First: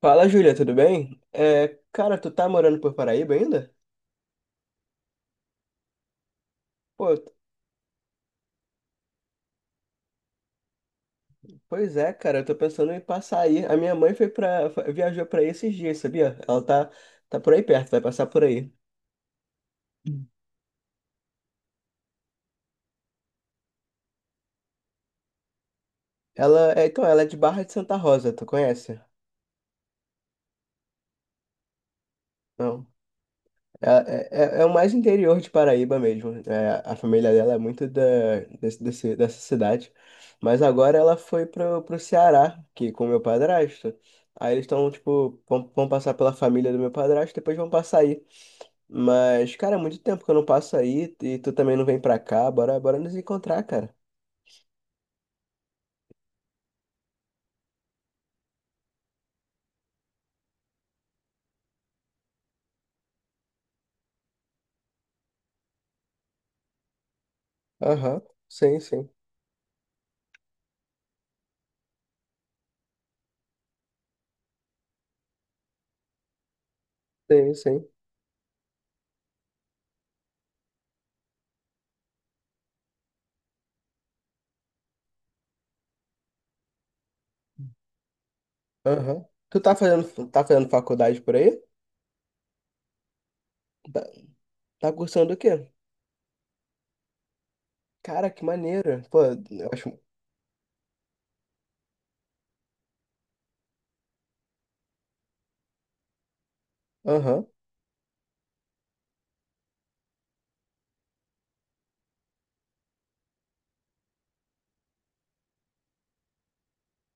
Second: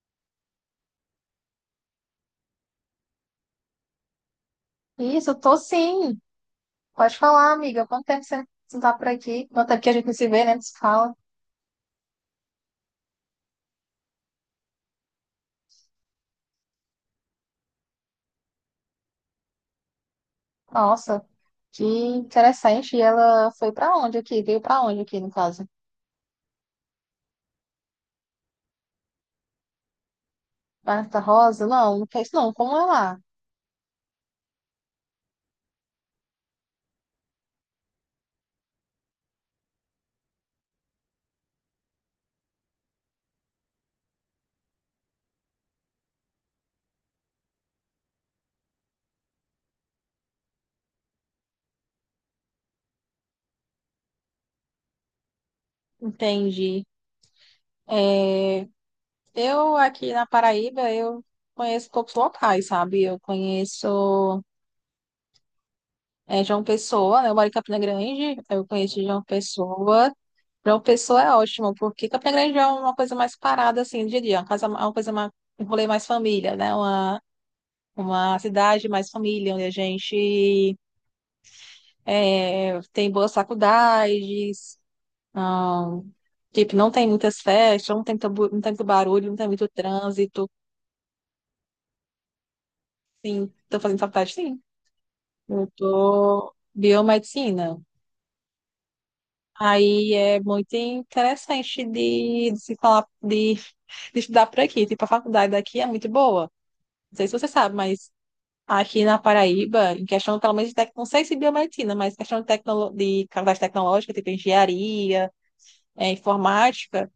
Fala, Júlia, tudo bem? É, cara, tu tá morando por Paraíba ainda? Isso, eu tô sim. Pô, Pode t- falar, amiga. Quanto tempo você não tá por aqui? Quanto tempo que a gente não se vê, né? Não se fala. pois é, cara, eu tô pensando em passar aí. A minha mãe foi para viajou pra aí esses dias, sabia? Ela tá por aí perto, vai passar por aí. Hum. Nossa, que interessante. E ela foi pra onde aqui? Veio pra onde aqui, no caso? Então, ela é de Barra de Santa Rosa, tu conhece? Marta Rosa? Não, não fez não. Como é Não. lá? É, é, é o mais interior de Paraíba mesmo. É, a família dela é muito dessa cidade. Mas agora ela foi pro Ceará, que com meu padrasto. Aí eles estão, tipo, vão passar pela família do meu padrasto, depois vão passar aí. Mas, cara, é muito tempo que eu não passo aí e tu também não vem pra cá. Bora, bora nos encontrar, cara. Entendi. Eu aqui na Paraíba, eu conheço poucos locais, sabe? Eu conheço João Pessoa, né? Eu moro em Campina Aham, Grande. Eu sim, conheço sim. João Pessoa. Para o pessoa é ótimo, porque Campina Grande é uma coisa mais parada, assim, eu diria, uma casa, uma coisa mais, um rolê mais família, né? Uma, Sim, sim. uma cidade mais família, onde a gente tem boas faculdades, ah, tipo, não tem muitas festas, não tem muito Aham. barulho, não tem muito Tá trânsito. fazendo faculdade por aí? Sim, estou fazendo Tá, faculdade, sim. tá cursando o quê? Eu tô biomedicina. Cara, que maneiro. Pô, eu acho. Aí é muito interessante de se falar, de estudar por aqui. Tipo, a faculdade daqui é muito boa. Não sei se Aham. você sabe, mas aqui na Paraíba, em questão, pelo menos, não sei se biomedicina, mas questão de faculdade tecnológica, tipo engenharia, informática,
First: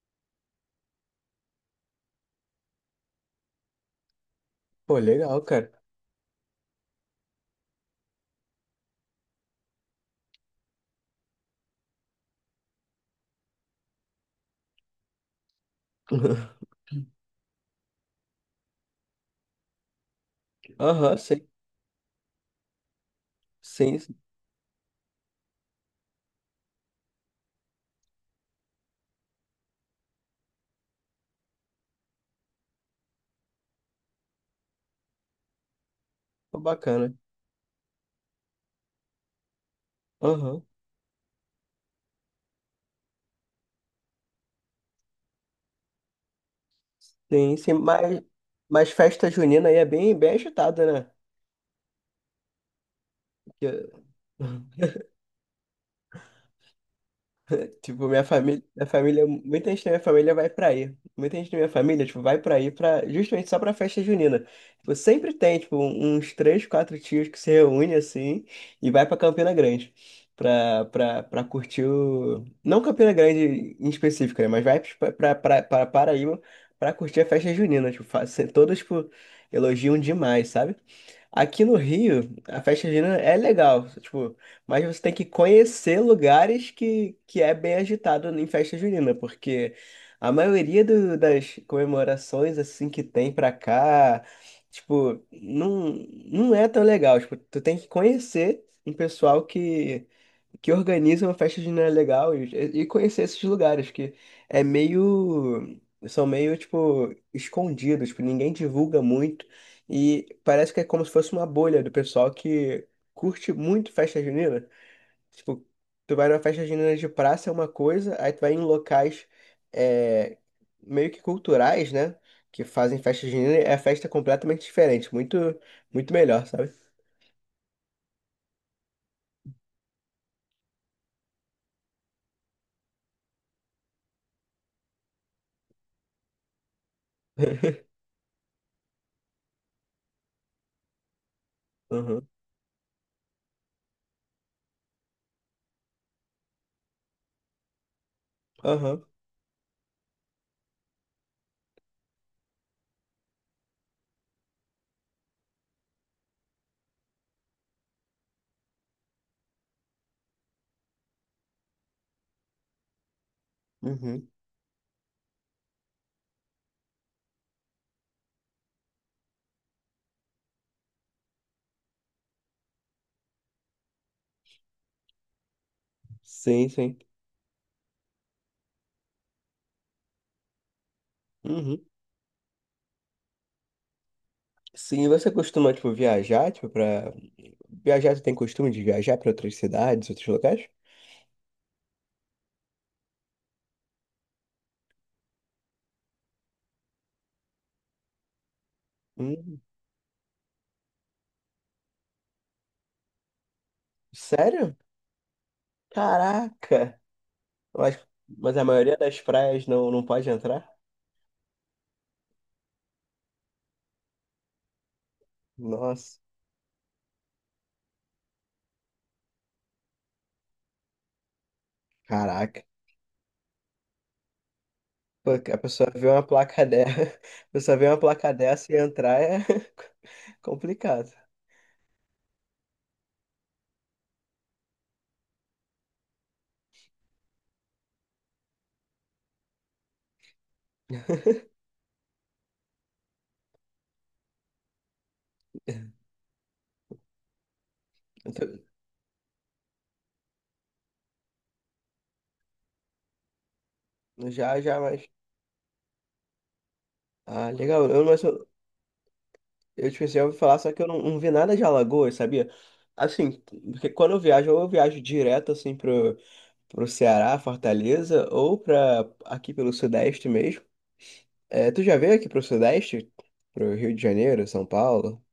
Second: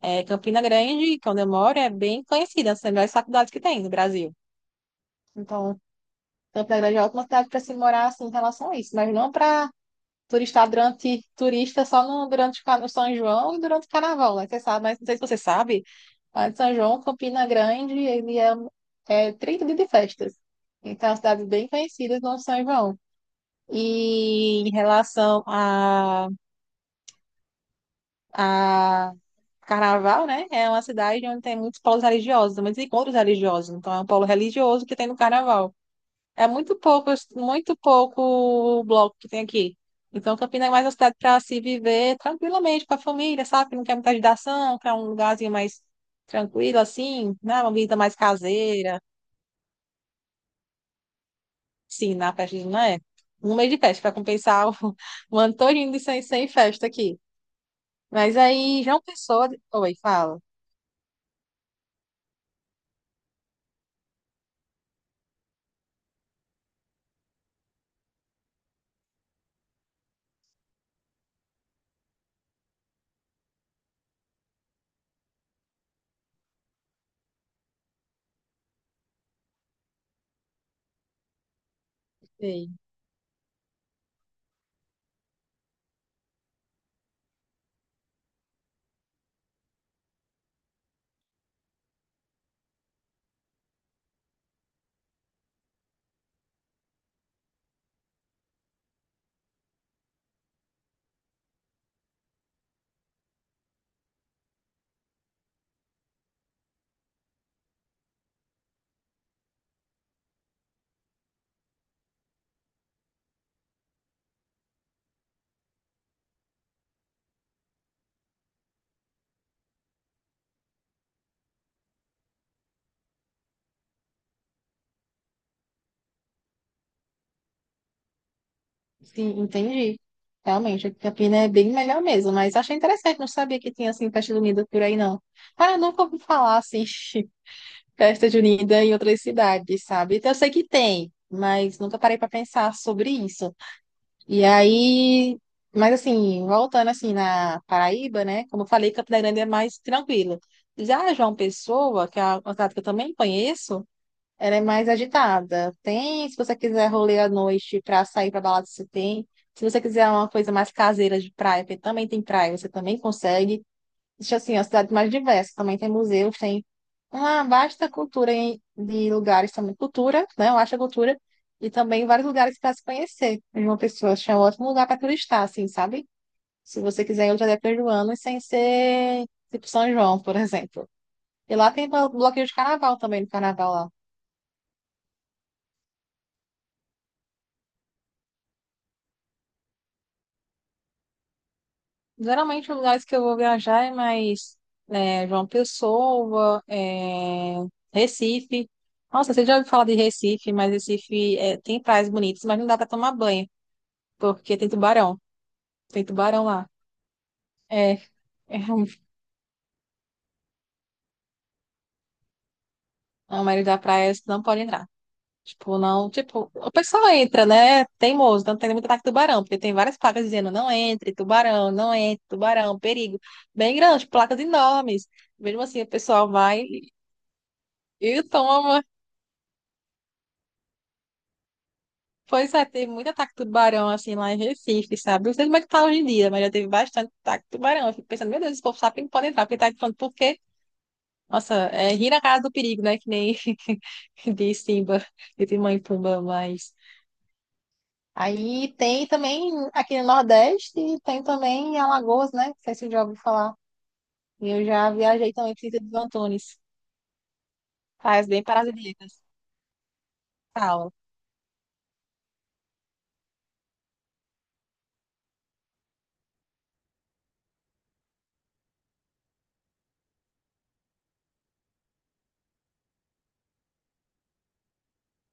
Campina Grande, que é onde eu moro, é bem conhecida, é uma das melhores faculdades que tem no Brasil. Pô, legal, cara. Então, Campina Grande é uma ótima cidade para se morar, assim, em relação a isso, mas não para turista durante turista só no São João e durante o Carnaval, né? Você sabe, mas não sei se você sabe, mas São João, Campina Grande, ele é 30 dias de festas. Então, é uma Aham, cidade sim. bem conhecida no São João. Sim, sim. E em relação a Carnaval, né? É uma cidade onde tem muitos polos religiosos, muitos encontros religiosos. Então, é um polo religioso que tem no Carnaval. É Pô, bacana. muito pouco o bloco que tem aqui. Então, Aham. Campinas é mais uma cidade para se viver tranquilamente com a família, sabe? Que não quer muita agitação, quer um lugarzinho mais tranquilo, assim, Sim, né? Uma sim. vida mais Mas caseira, festa junina aí é bem, bem agitada, né? sim, na festa não é? Um mês de Porque- festa para compensar o, o ano todinho de sem festa aqui. Tipo, Mas aí, minha João família, Pessoa. muita gente da Oi, minha família fala. vai pra aí. Muita gente da minha família, tipo, vai pra aí pra, justamente só pra festa junina. Tipo, sempre tem, tipo, uns três, quatro tios que se reúnem assim e vai pra Campina Grande. Pra curtir o. Não Campina Grande em específico, né? Mas vai pra Paraíba pra curtir a festa junina. Tipo, todos, tipo, elogiam demais, sabe? Aqui no Rio, a Sei. festa junina é legal. Tipo. Mas você tem que conhecer lugares que é bem agitado em festa junina, porque a maioria das comemorações assim que tem pra cá, tipo, não, não é tão legal. Tipo, tu tem que conhecer um pessoal que organiza uma festa junina legal e conhecer esses lugares que é meio são meio tipo escondidos, tipo, ninguém divulga muito e parece que é como se fosse uma bolha do pessoal que curte muito festa junina? Tipo, tu vai numa festa junina de praça é uma coisa, aí tu vai em locais é, meio que culturais, né? Que fazem festa junina, é festa é completamente diferente, muito, muito melhor, sabe? Sim, entendi. Realmente, aqui Campina é bem melhor mesmo, mas achei interessante, não sabia que tinha assim festa junina por aí, não. Cara, eu nunca ouvi falar assim. festa junina em outras cidades, sabe? Então, eu sei que tem, mas nunca parei Aham, para pensar sobre isso. E aí, mas assim, voltando assim na Paraíba, né? Como eu falei, aham, Campina Grande é mais tranquilo. Já João Pessoa, que é uma cidade que eu também conheço, ela é mais agitada. Tem, se você quiser rolê à noite para sair para balada, você tem. Se você quiser uma coisa mais caseira de praia, porque também tem praia, você também consegue. uhum. Existe, assim, a cidade mais diversa. Também tem museus, tem uma vasta cultura de lugares também. Cultura, né? Eu acho a cultura. E também vários lugares para se conhecer. E uma pessoa acho é um ótimo lugar para turistar, assim, sabe? Sim, Se sim. você quiser ir outra época do ano e sem ser tipo São João, por exemplo. E lá Uhum. tem bloqueio de carnaval também, no carnaval lá. Sim, e você costuma, tipo, viajar, tipo, pra... Viajar, você tem costume de viajar pra outras cidades, outros locais? Geralmente, os lugares que eu vou viajar é mais João Pessoa, Recife. Nossa, você já Hum, ouviu falar de Recife, mas Recife tem praias bonitas, mas não dá para tomar banho, porque tem sério? tubarão. Tem tubarão lá. Caraca! É, Mas, mas é, a um, maioria das praias não, não pode entrar? a maioria das praias não pode entrar. Tipo, não, Nossa, tipo, o pessoal entra, né? Teimoso, não tem muito ataque de tubarão, porque tem várias placas dizendo não entre, tubarão, não entre, caraca. tubarão, perigo. Bem grandes, placas enormes. Pô, a Mesmo assim, o pessoa vê uma pessoal vai placa dessa, a pessoa vê uma e placa dessa e toma. entrar é complicado. Pois é, teve muito ataque de tubarão assim lá em Recife, sabe? Não sei como é que tá hoje em dia, mas já teve bastante ataque de tubarão. Eu fico pensando, meu Deus, esse povo sabe que não pode entrar, porque tá falando, por quê? Nossa, é rir na casa do perigo, né? Que nem de Simba, de Timão e Pumba, mas. Então, Aí tem também aqui no Nordeste, tem também em Alagoas, né? Não sei se eu já ouvi falar. E já, eu já, já mas. viajei também para Sítio dos Antunes. Ah, legal. Faz bem para as ilhas. Eu tipo assim, eu ouvi falar, só que eu não, não vi nada de Alagoas, sabia? Assim, porque quando eu viajo, ou eu viajo direto assim pro Ceará, Fortaleza, ou pra aqui pelo Sudeste mesmo. É, tu já veio aqui pro Sudeste? Pro Rio de Janeiro, São Paulo?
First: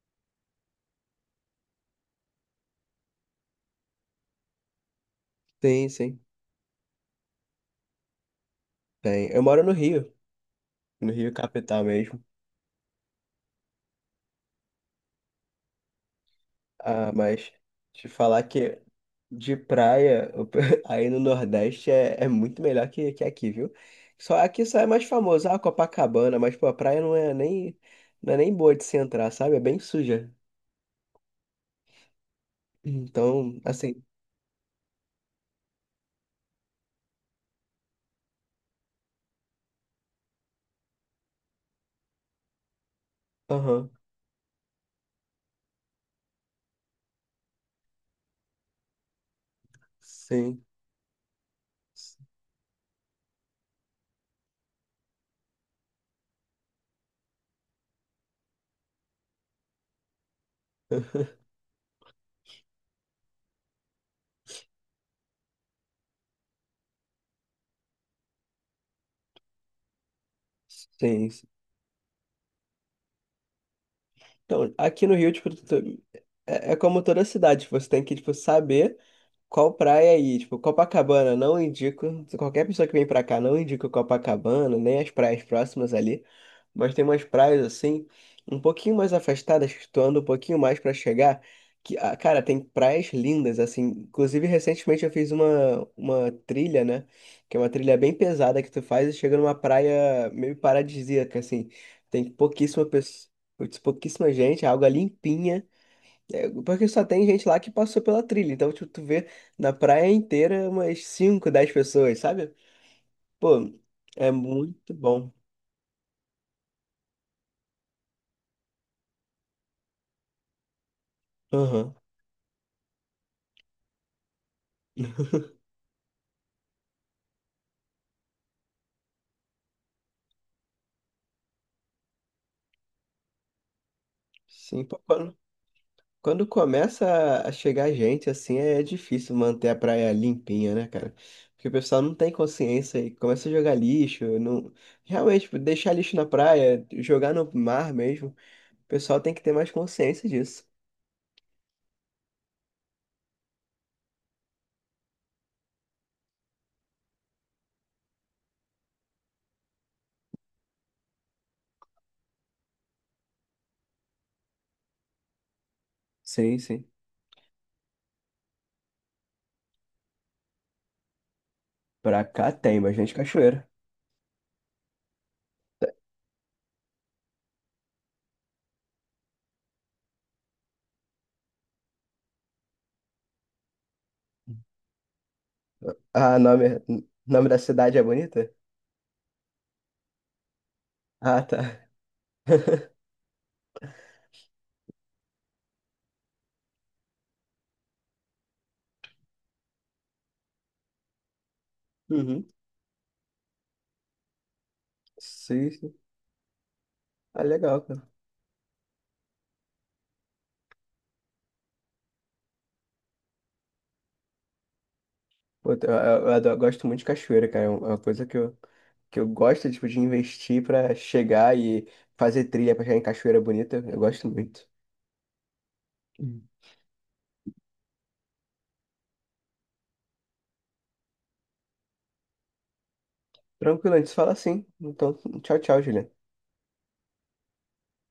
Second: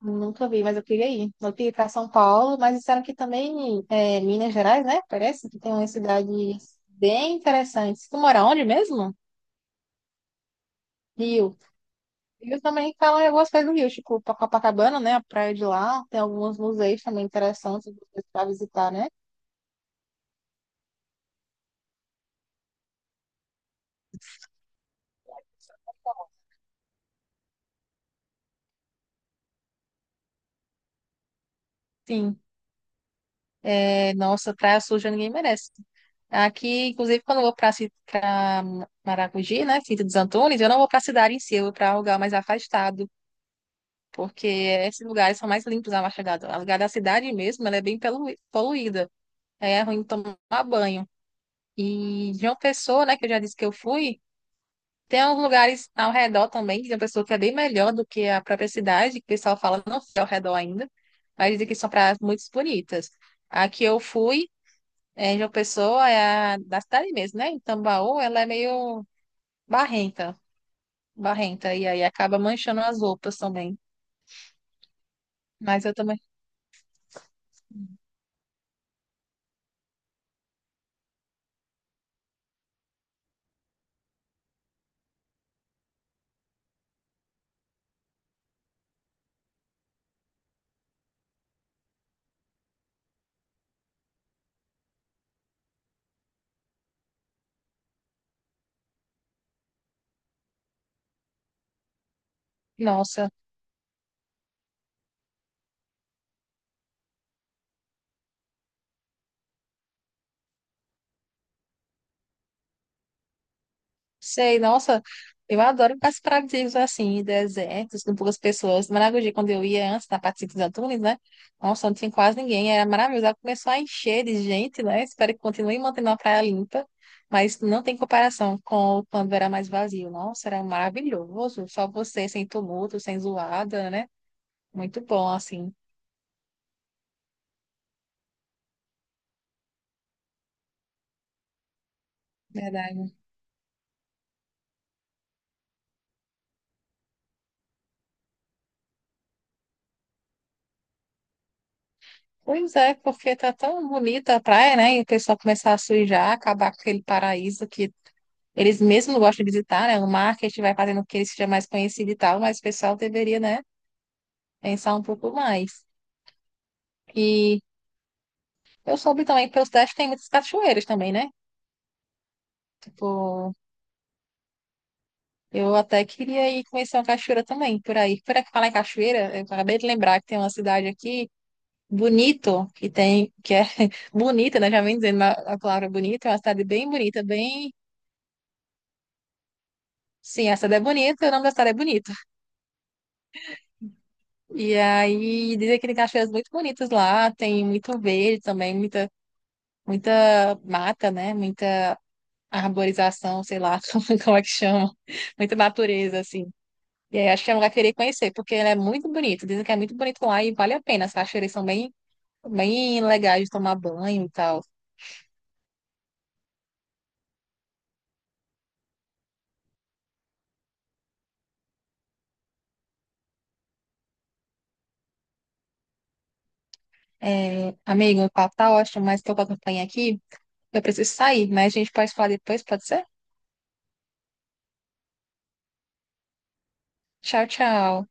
Nunca vi, mas eu queria ir. Eu queria ir para São Paulo, mas disseram que também Minas Gerais, né? Parece que tem Sim, umas sim. cidades bem interessantes. Tu mora onde mesmo? Tem. Eu moro no Rio. No Rio Rio. Capital mesmo. Rio também falam algumas coisas do Rio, tipo Copacabana, né? A praia de lá. Tem alguns museus Ah, também mas interessantes te falar para que visitar, né? de praia, aí no Nordeste é muito melhor que aqui, viu? Só aqui só é mais famoso, ah, Copacabana, mas pô, a praia não é nem, não é nem boa de se entrar, sabe? É bem suja. Sim. Então, assim, É, nossa, praia suja ninguém merece. Aqui, inclusive, quando eu vou para Maragogi, né? Cinto dos Antunes, eu não vou para a cidade em si, eu vou para um lugar mais afastado. aham, Porque esses lugares são mais limpos a Machadado. A lugar da cidade mesmo, ela é bem poluída, aí é ruim tomar sim. banho. E de uma pessoa, né, que eu já disse que eu fui, tem alguns lugares ao redor também, de uma pessoa que é bem melhor do que a própria cidade, que o pessoal fala, não fui ao redor ainda, mas dizem que são praias muito bonitas. A que eu fui, de uma pessoa, é a da cidade mesmo, né, em Tambaú, ela é meio barrenta, Sim, sim. barrenta, e aí acaba manchando as roupas também. Então, aqui no Rio, tipo, Mas eu também, é, é como toda cidade, tipo, você tem que, tipo, saber qual praia ir. Tipo, Copacabana, não indico. Qualquer pessoa que vem pra cá, não indica Copacabana, nem as praias próximas ali. Mas tem umas praias, assim, um pouquinho mais afastadas, que tu anda um pouquinho mais pra chegar. Que, ah, cara, tem praias lindas, assim. Inclusive, recentemente eu fiz uma trilha, né? Que é uma trilha bem pesada que tu faz e chega numa praia meio paradisíaca, assim. Tem pouquíssima nossa. Pouquíssima gente, a água limpinha. É, porque só tem gente lá que passou pela trilha. Então, tipo, tu vê na praia inteira umas 5 10 pessoas, sabe? Pô, é Sei, muito nossa, bom. eu adoro lugares paradisíacos assim, desertos, com poucas pessoas. Maragogi, quando eu ia antes, na parte de Santos Antunes, né? Nossa, Aham. não tinha quase ninguém, era maravilhoso. Ela começou a encher de gente, né? Espero que continue mantendo a praia limpa, mas não tem comparação com quando era mais vazio. Nossa, era maravilhoso, só você, sem tumulto, sem zoada, né? Sim, pô, Muito bom, assim. quando começa a chegar gente, assim, é difícil manter a praia limpinha, né, cara? Porque o pessoal não tem consciência e Verdade. começa a jogar lixo. Não... Realmente, tipo, deixar lixo na praia, jogar no mar mesmo. O pessoal tem que ter mais consciência disso. Pois é, porque tá tão bonita a praia, né? E o pessoal começar a sujar, acabar com aquele paraíso que eles mesmo gostam de visitar, né? O marketing vai fazendo com que ele seja mais conhecido e tal, mas o pessoal deveria, né, pensar um pouco mais. Sim, sim. E eu soube também que pela cidade tem muitas cachoeiras também, né? Pra cá tem bastante Tipo, cachoeira. eu até queria ir conhecer uma cachoeira também, por aí. Por aqui falar em cachoeira, eu acabei de lembrar que tem uma cidade aqui, Bonito, que tem, que é bonita, né? Já vem dizendo a palavra bonita, é Ah, uma cidade nome, bem bonita, nome da bem. cidade é bonita? Sim, a cidade é bonita, o Ah, nome da cidade é tá. Bonito. E aí dizem que tem cachoeiras muito bonitas lá, tem muito verde também, muita mata, né? Muita Uhum. arborização, sei lá como é que chama. Muita Sim, sim. natureza, assim. E aí Ah, acho que é um lugar que legal, eu queria cara. conhecer, porque ele é muito bonito. Dizem que é muito bonito lá e vale a pena. As cachoeiras são bem, bem legais de tomar banho e tal. Pô, gosto muito de cachoeira, cara. É uma coisa que eu gosto, tipo, de investir pra chegar e fazer trilha pra chegar em cachoeira bonita. Eu gosto muito. Hum. É, amigo, o papo tá ótimo, mas tô com a campanha aqui. Eu preciso sair, mas a gente pode falar depois, pode ser? Tranquilo, a gente se fala assim. Então, tchau, tchau, Juliana. Tchau, tchau.